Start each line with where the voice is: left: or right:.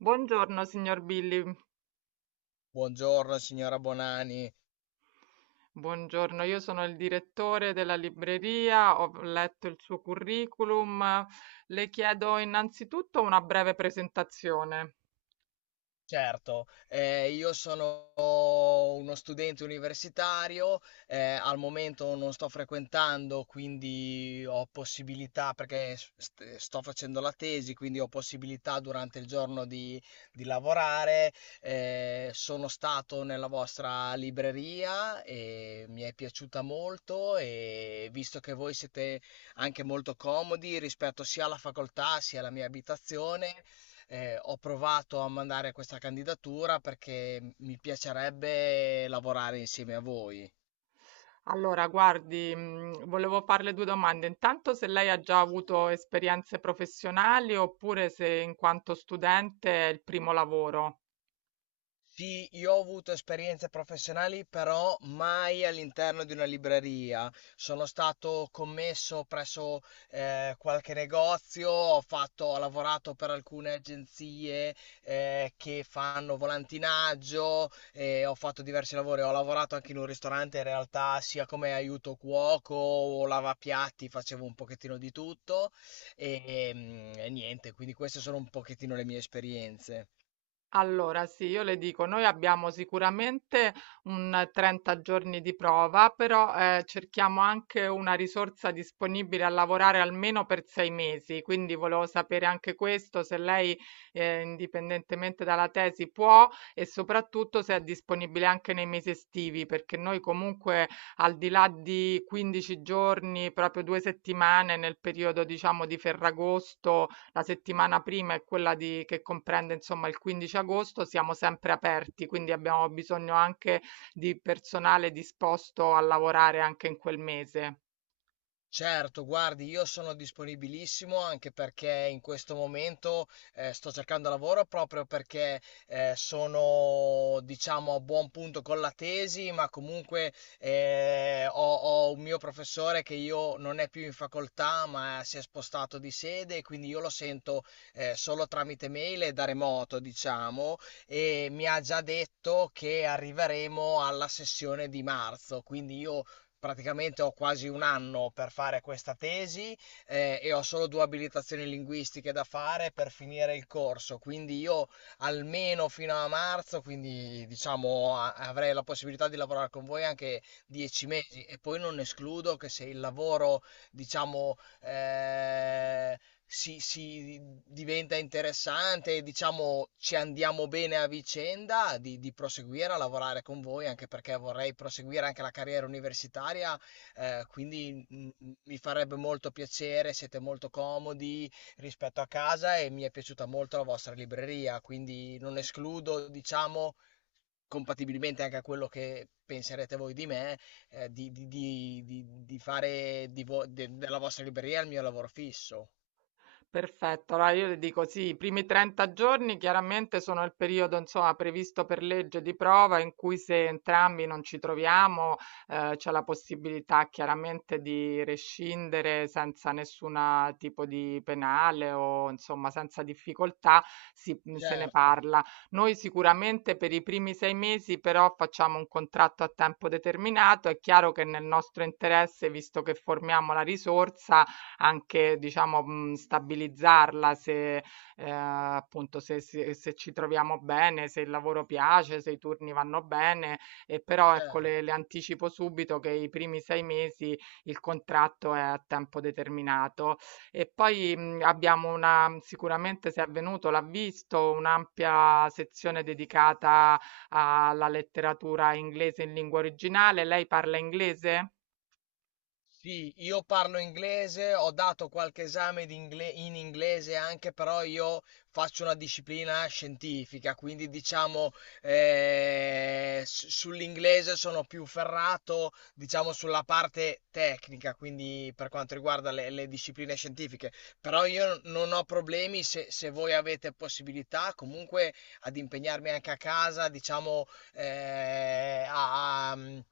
right: Buongiorno signor Billy,
left: Buongiorno signora Bonani,
right: buongiorno, io sono il direttore della libreria, ho letto il suo curriculum, le chiedo innanzitutto una breve presentazione.
left: certo, io sono uno studente universitario. Al momento non sto frequentando, quindi ho possibilità, perché sto facendo la tesi, quindi ho possibilità durante il giorno di lavorare. Sono stato nella vostra libreria e mi è piaciuta molto, e visto che voi siete anche molto comodi rispetto sia alla facoltà sia alla mia abitazione. Ho provato a mandare questa candidatura perché mi piacerebbe lavorare insieme a voi.
right: Allora, guardi, volevo farle due domande. Intanto se lei ha già avuto esperienze professionali oppure se in quanto studente è il primo lavoro.
left: Sì, io ho avuto esperienze professionali, però mai all'interno di una libreria. Sono stato commesso presso qualche negozio, ho lavorato per alcune agenzie che fanno volantinaggio. Ho fatto diversi lavori, ho lavorato anche in un ristorante in realtà, sia come aiuto cuoco o lavapiatti, facevo un pochettino di tutto e niente, quindi queste sono un pochettino le mie esperienze.
right: Allora, sì, io le dico, noi abbiamo sicuramente un 30 giorni di prova, però cerchiamo anche una risorsa disponibile a lavorare almeno per 6 mesi, quindi volevo sapere anche questo, se lei, indipendentemente dalla tesi, può e soprattutto se è disponibile anche nei mesi estivi, perché noi comunque al di là di 15 giorni, proprio 2 settimane nel periodo, diciamo, di Ferragosto, la settimana prima è quella di che comprende, insomma, il 15 agosto, siamo sempre aperti, quindi abbiamo bisogno anche di personale disposto a lavorare anche in quel mese.
left: Certo, guardi, io sono disponibilissimo anche perché in questo momento sto cercando lavoro proprio perché sono, diciamo, a buon punto con la tesi, ma comunque ho un mio professore che io non è più in facoltà, ma si è spostato di sede, e quindi io lo sento solo tramite mail e da remoto, diciamo, e mi ha già detto che arriveremo alla sessione di marzo, quindi io praticamente ho quasi un anno per fare questa tesi, e ho solo due abilitazioni linguistiche da fare per finire il corso, quindi io almeno fino a marzo, quindi diciamo avrei la possibilità di lavorare con voi anche 10 mesi, e poi non escludo che, se il lavoro, diciamo, si diventa interessante e diciamo ci andiamo bene a vicenda, di proseguire a lavorare con voi, anche perché vorrei proseguire anche la carriera universitaria, quindi mi farebbe molto piacere, siete molto comodi rispetto a casa e mi è piaciuta molto la vostra libreria, quindi non escludo, diciamo, compatibilmente anche a quello che penserete voi di me, di fare della vostra libreria il mio lavoro fisso.
right: Perfetto, allora io le dico sì, i primi 30 giorni chiaramente sono il periodo insomma previsto per legge di prova in cui, se entrambi non ci troviamo, c'è la possibilità chiaramente di rescindere senza nessun tipo di penale o insomma senza difficoltà, se ne
left: Certo,
right: parla. Noi sicuramente per i primi 6 mesi però facciamo un contratto a tempo determinato. È chiaro che nel nostro interesse, visto che formiamo la risorsa, anche, diciamo, stabilizzarla se, appunto, se ci troviamo bene, se il lavoro piace, se i turni vanno bene, e però ecco, le
left: certo.
right: le anticipo subito che i primi 6 mesi il contratto è a tempo determinato. E poi, abbiamo, una sicuramente se è venuto l'ha visto, un'ampia sezione dedicata alla letteratura inglese in lingua originale. Lei parla inglese?
left: Sì, io parlo inglese, ho dato qualche esame in inglese anche, però io faccio una disciplina scientifica, quindi diciamo sull'inglese sono più ferrato, diciamo sulla parte tecnica, quindi per quanto riguarda le discipline scientifiche. Però io non ho problemi se voi avete possibilità, comunque, ad impegnarmi anche a casa, diciamo eh, a a-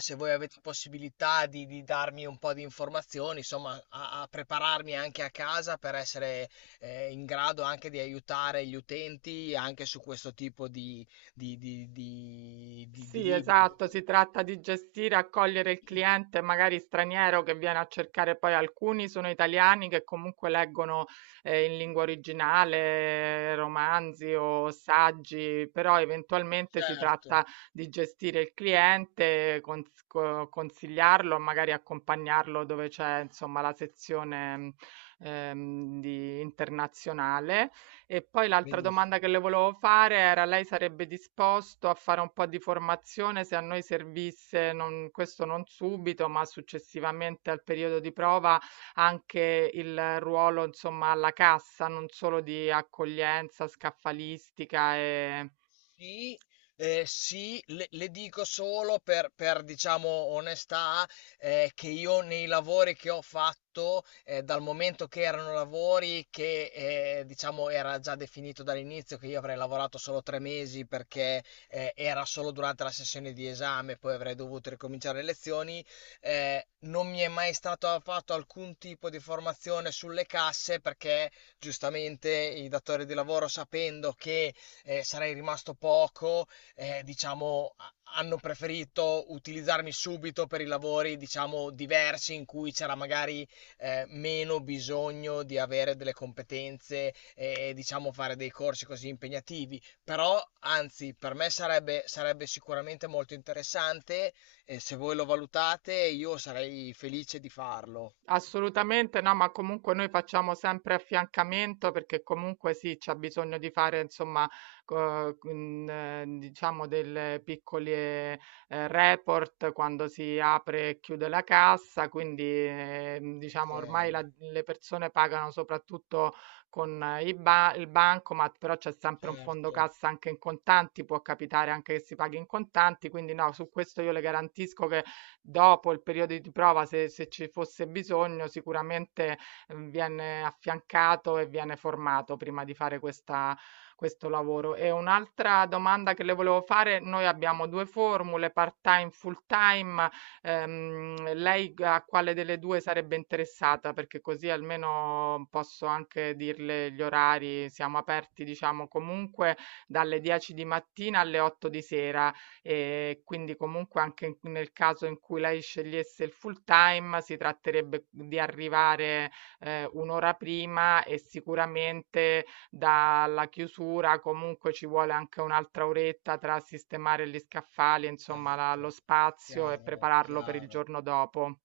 left: se voi avete possibilità di darmi un po' di informazioni, insomma, a prepararmi anche a casa per essere in grado anche di aiutare gli utenti anche su questo tipo di
right: Sì,
left: libri.
right: esatto, si tratta di gestire e accogliere il cliente magari straniero che viene a cercare, poi alcuni sono italiani che comunque leggono in lingua originale romanzi o saggi, però eventualmente si
left: Certo,
right: tratta di gestire il cliente, consigliarlo, magari accompagnarlo dove c'è, insomma, la sezione, di internazionale. E poi l'altra domanda che le
left: benissimo.
right: volevo fare era: lei sarebbe disposto a fare un po' di formazione, se a noi servisse, questo non subito, ma successivamente al periodo di prova, anche il ruolo, insomma, alla cassa, non solo di accoglienza, scaffalistica e.
left: Sì, sì, le dico solo diciamo, onestà, che io nei lavori che ho fatto, dal momento che erano lavori che diciamo, era già definito dall'inizio che io avrei lavorato solo 3 mesi, perché era solo durante la sessione di esame, poi avrei dovuto ricominciare le lezioni, non mi è mai stato fatto alcun tipo di formazione sulle casse perché, giustamente, i datori di lavoro, sapendo che sarei rimasto poco, diciamo, hanno preferito utilizzarmi subito per i lavori, diciamo, diversi, in cui c'era magari meno bisogno di avere delle competenze e, diciamo, fare dei corsi così impegnativi. Però, anzi, per me sarebbe sicuramente molto interessante, e se voi lo valutate, io sarei felice di farlo.
right: Assolutamente no, ma comunque noi facciamo sempre affiancamento, perché comunque sì, c'è bisogno di fare, insomma, diciamo, delle piccole report quando si apre e chiude la cassa, quindi,
left: Ok,
right: diciamo, ormai le persone pagano soprattutto con il bancomat, però c'è sempre un fondo
left: certo,
right: cassa anche in contanti, può capitare anche che si paghi in contanti, quindi no, su questo io le garantisco che, dopo il periodo di prova, se ci fosse bisogno, sicuramente, viene affiancato e viene formato prima di fare questa questo lavoro. E un'altra domanda che le volevo fare: noi abbiamo 2 formule, part-time, full-time. Lei g a quale delle 2 sarebbe interessata? Perché così almeno posso anche dirle gli orari. Siamo aperti, diciamo, comunque dalle 10 di mattina alle 8 di sera. E quindi comunque, anche nel caso in cui lei scegliesse il full time, si tratterebbe di arrivare un'ora prima, e sicuramente dalla chiusura comunque ci vuole anche un'altra oretta tra sistemare gli scaffali, insomma, lo
left: certo,
right: spazio, e
left: chiaro,
right: prepararlo per il
left: chiaro.
right: giorno dopo.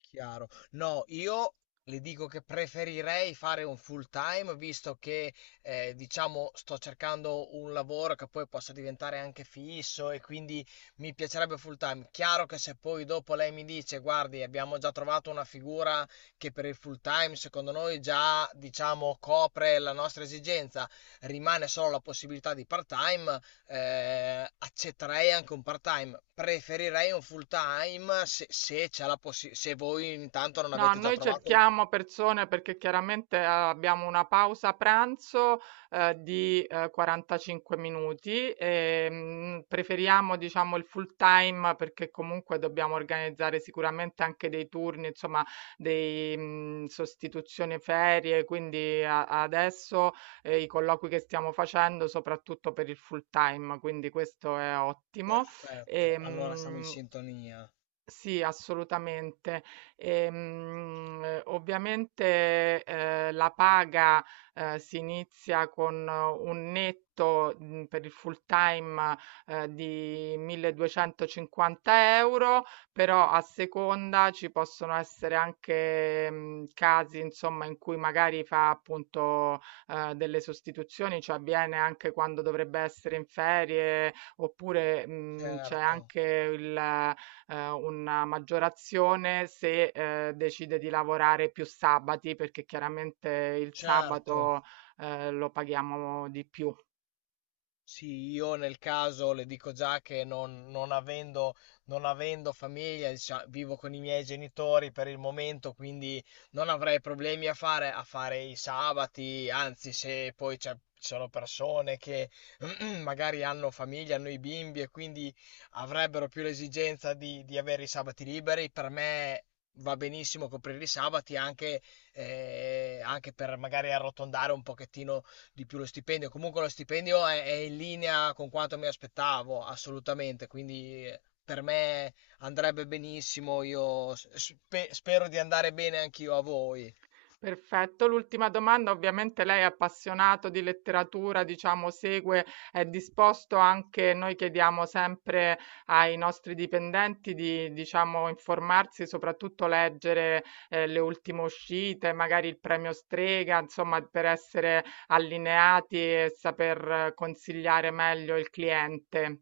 left: Chiaro. No, io le dico che preferirei fare un full time, visto che diciamo sto cercando un lavoro che poi possa diventare anche fisso, e quindi mi piacerebbe full time. Chiaro che, se poi dopo lei mi dice, guardi, abbiamo già trovato una figura che per il full time secondo noi già diciamo copre la nostra esigenza, rimane solo la possibilità di part time, accetterei anche un part-time, preferirei un full-time se, se c'è la possi- se voi intanto non
right: No,
left: avete già
right: noi
left: trovato.
right: cerchiamo persone perché chiaramente abbiamo una pausa pranzo di 45 minuti, e preferiamo, diciamo, il full time, perché comunque dobbiamo organizzare sicuramente anche dei turni, insomma, dei sostituzioni ferie, quindi adesso i colloqui che stiamo facendo soprattutto per il full time, quindi questo è ottimo. E,
left: Perfetto, allora siamo in sintonia.
right: sì, assolutamente. Ovviamente, la paga, si inizia con un netto, per il full time, di 1.250 €, però, a seconda, ci possono essere anche, casi, insomma, in cui magari fa, appunto, delle sostituzioni, cioè viene anche quando dovrebbe essere in ferie, oppure, c'è
left: Certo,
right: anche il una maggiore azione se, decide di lavorare più sabati, perché chiaramente il
left: certo.
right: sabato, lo paghiamo di più.
left: Sì, io nel caso le dico già che non avendo famiglia, vivo con i miei genitori per il momento, quindi non avrei problemi a fare i sabati, anzi, se poi ci sono persone che magari hanno famiglia, hanno i bimbi e quindi avrebbero più l'esigenza di avere i sabati liberi, per me va benissimo coprire i sabati anche, anche per magari arrotondare un pochettino di più lo stipendio. Comunque lo stipendio è in linea con quanto mi aspettavo, assolutamente. Quindi per me andrebbe benissimo. Io spero di andare bene anch'io a voi.
right: Perfetto. L'ultima domanda: ovviamente lei è appassionato di letteratura, diciamo, segue, è disposto anche, noi chiediamo sempre ai nostri dipendenti di, diciamo, informarsi, soprattutto leggere, le ultime uscite, magari il premio Strega, insomma, per essere allineati e saper consigliare meglio il cliente.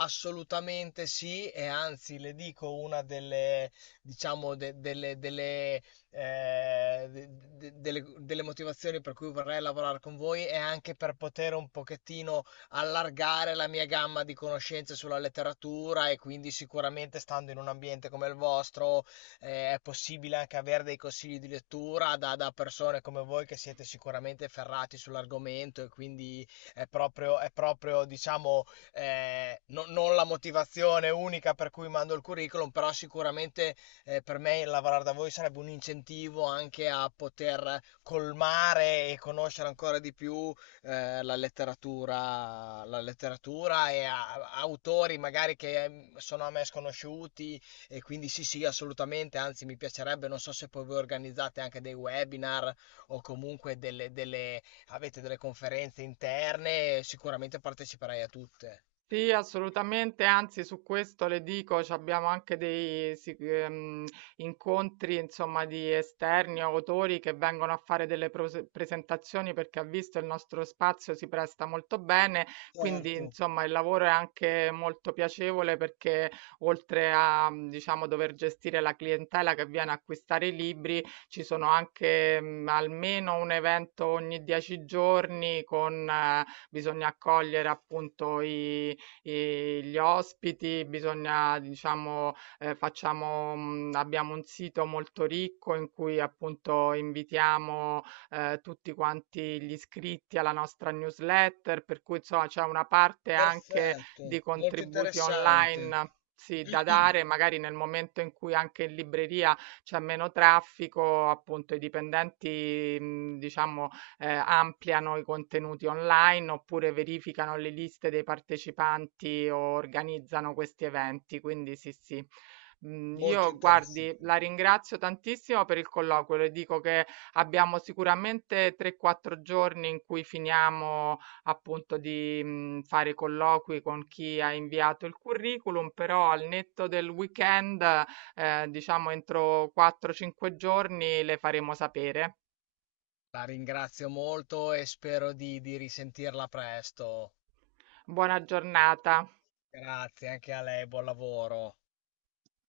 left: Assolutamente sì, e anzi le dico una delle, diciamo, de- delle, delle, de- de- delle- delle motivazioni per cui vorrei lavorare con voi è anche per poter un pochettino allargare la mia gamma di conoscenze sulla letteratura, e quindi sicuramente stando in un ambiente come il vostro, è possibile anche avere dei consigli di lettura da persone come voi che siete sicuramente ferrati sull'argomento, e quindi è proprio, diciamo, non la motivazione unica per cui mando il curriculum, però sicuramente per me lavorare da voi sarebbe un incentivo anche a poter colmare e conoscere ancora di più la letteratura, e a autori magari che sono a me sconosciuti, e quindi sì, sì, assolutamente, anzi mi piacerebbe, non so se poi voi organizzate anche dei webinar o comunque avete delle conferenze interne, sicuramente parteciperai a tutte.
right: Sì, assolutamente, anzi su questo le dico, ci abbiamo anche dei incontri, insomma, di esterni, o autori che vengono a fare delle presentazioni, perché ha visto, il nostro spazio si presta molto bene, quindi
left: Certo,
right: insomma il lavoro è anche molto piacevole perché, oltre a, diciamo, dover gestire la clientela che viene a acquistare i libri, ci sono anche, almeno un evento ogni 10 giorni. Bisogna accogliere, appunto, i gli ospiti, bisogna, diciamo, abbiamo un sito molto ricco in cui appunto invitiamo, tutti quanti gli iscritti alla nostra newsletter, per cui insomma c'è una parte anche di
left: perfetto, molto
right: contributi
left: interessante.
right: online, sì, da dare, magari nel momento in cui anche in libreria c'è meno traffico, appunto i dipendenti, diciamo, ampliano i contenuti online oppure verificano le liste dei partecipanti o organizzano questi eventi. Quindi sì, sì. Mhmm,
left: Molto
right: io guardi,
left: interessante.
right: la ringrazio tantissimo per il colloquio. Le dico che abbiamo sicuramente 3, 4 giorni in cui finiamo, appunto, di, fare colloqui con chi ha inviato il curriculum, però, al netto del weekend, diciamo entro 4, 5 giorni le faremo sapere.
left: La ringrazio molto e spero di risentirla presto.
right: Buona giornata.
left: Grazie anche a lei, buon lavoro.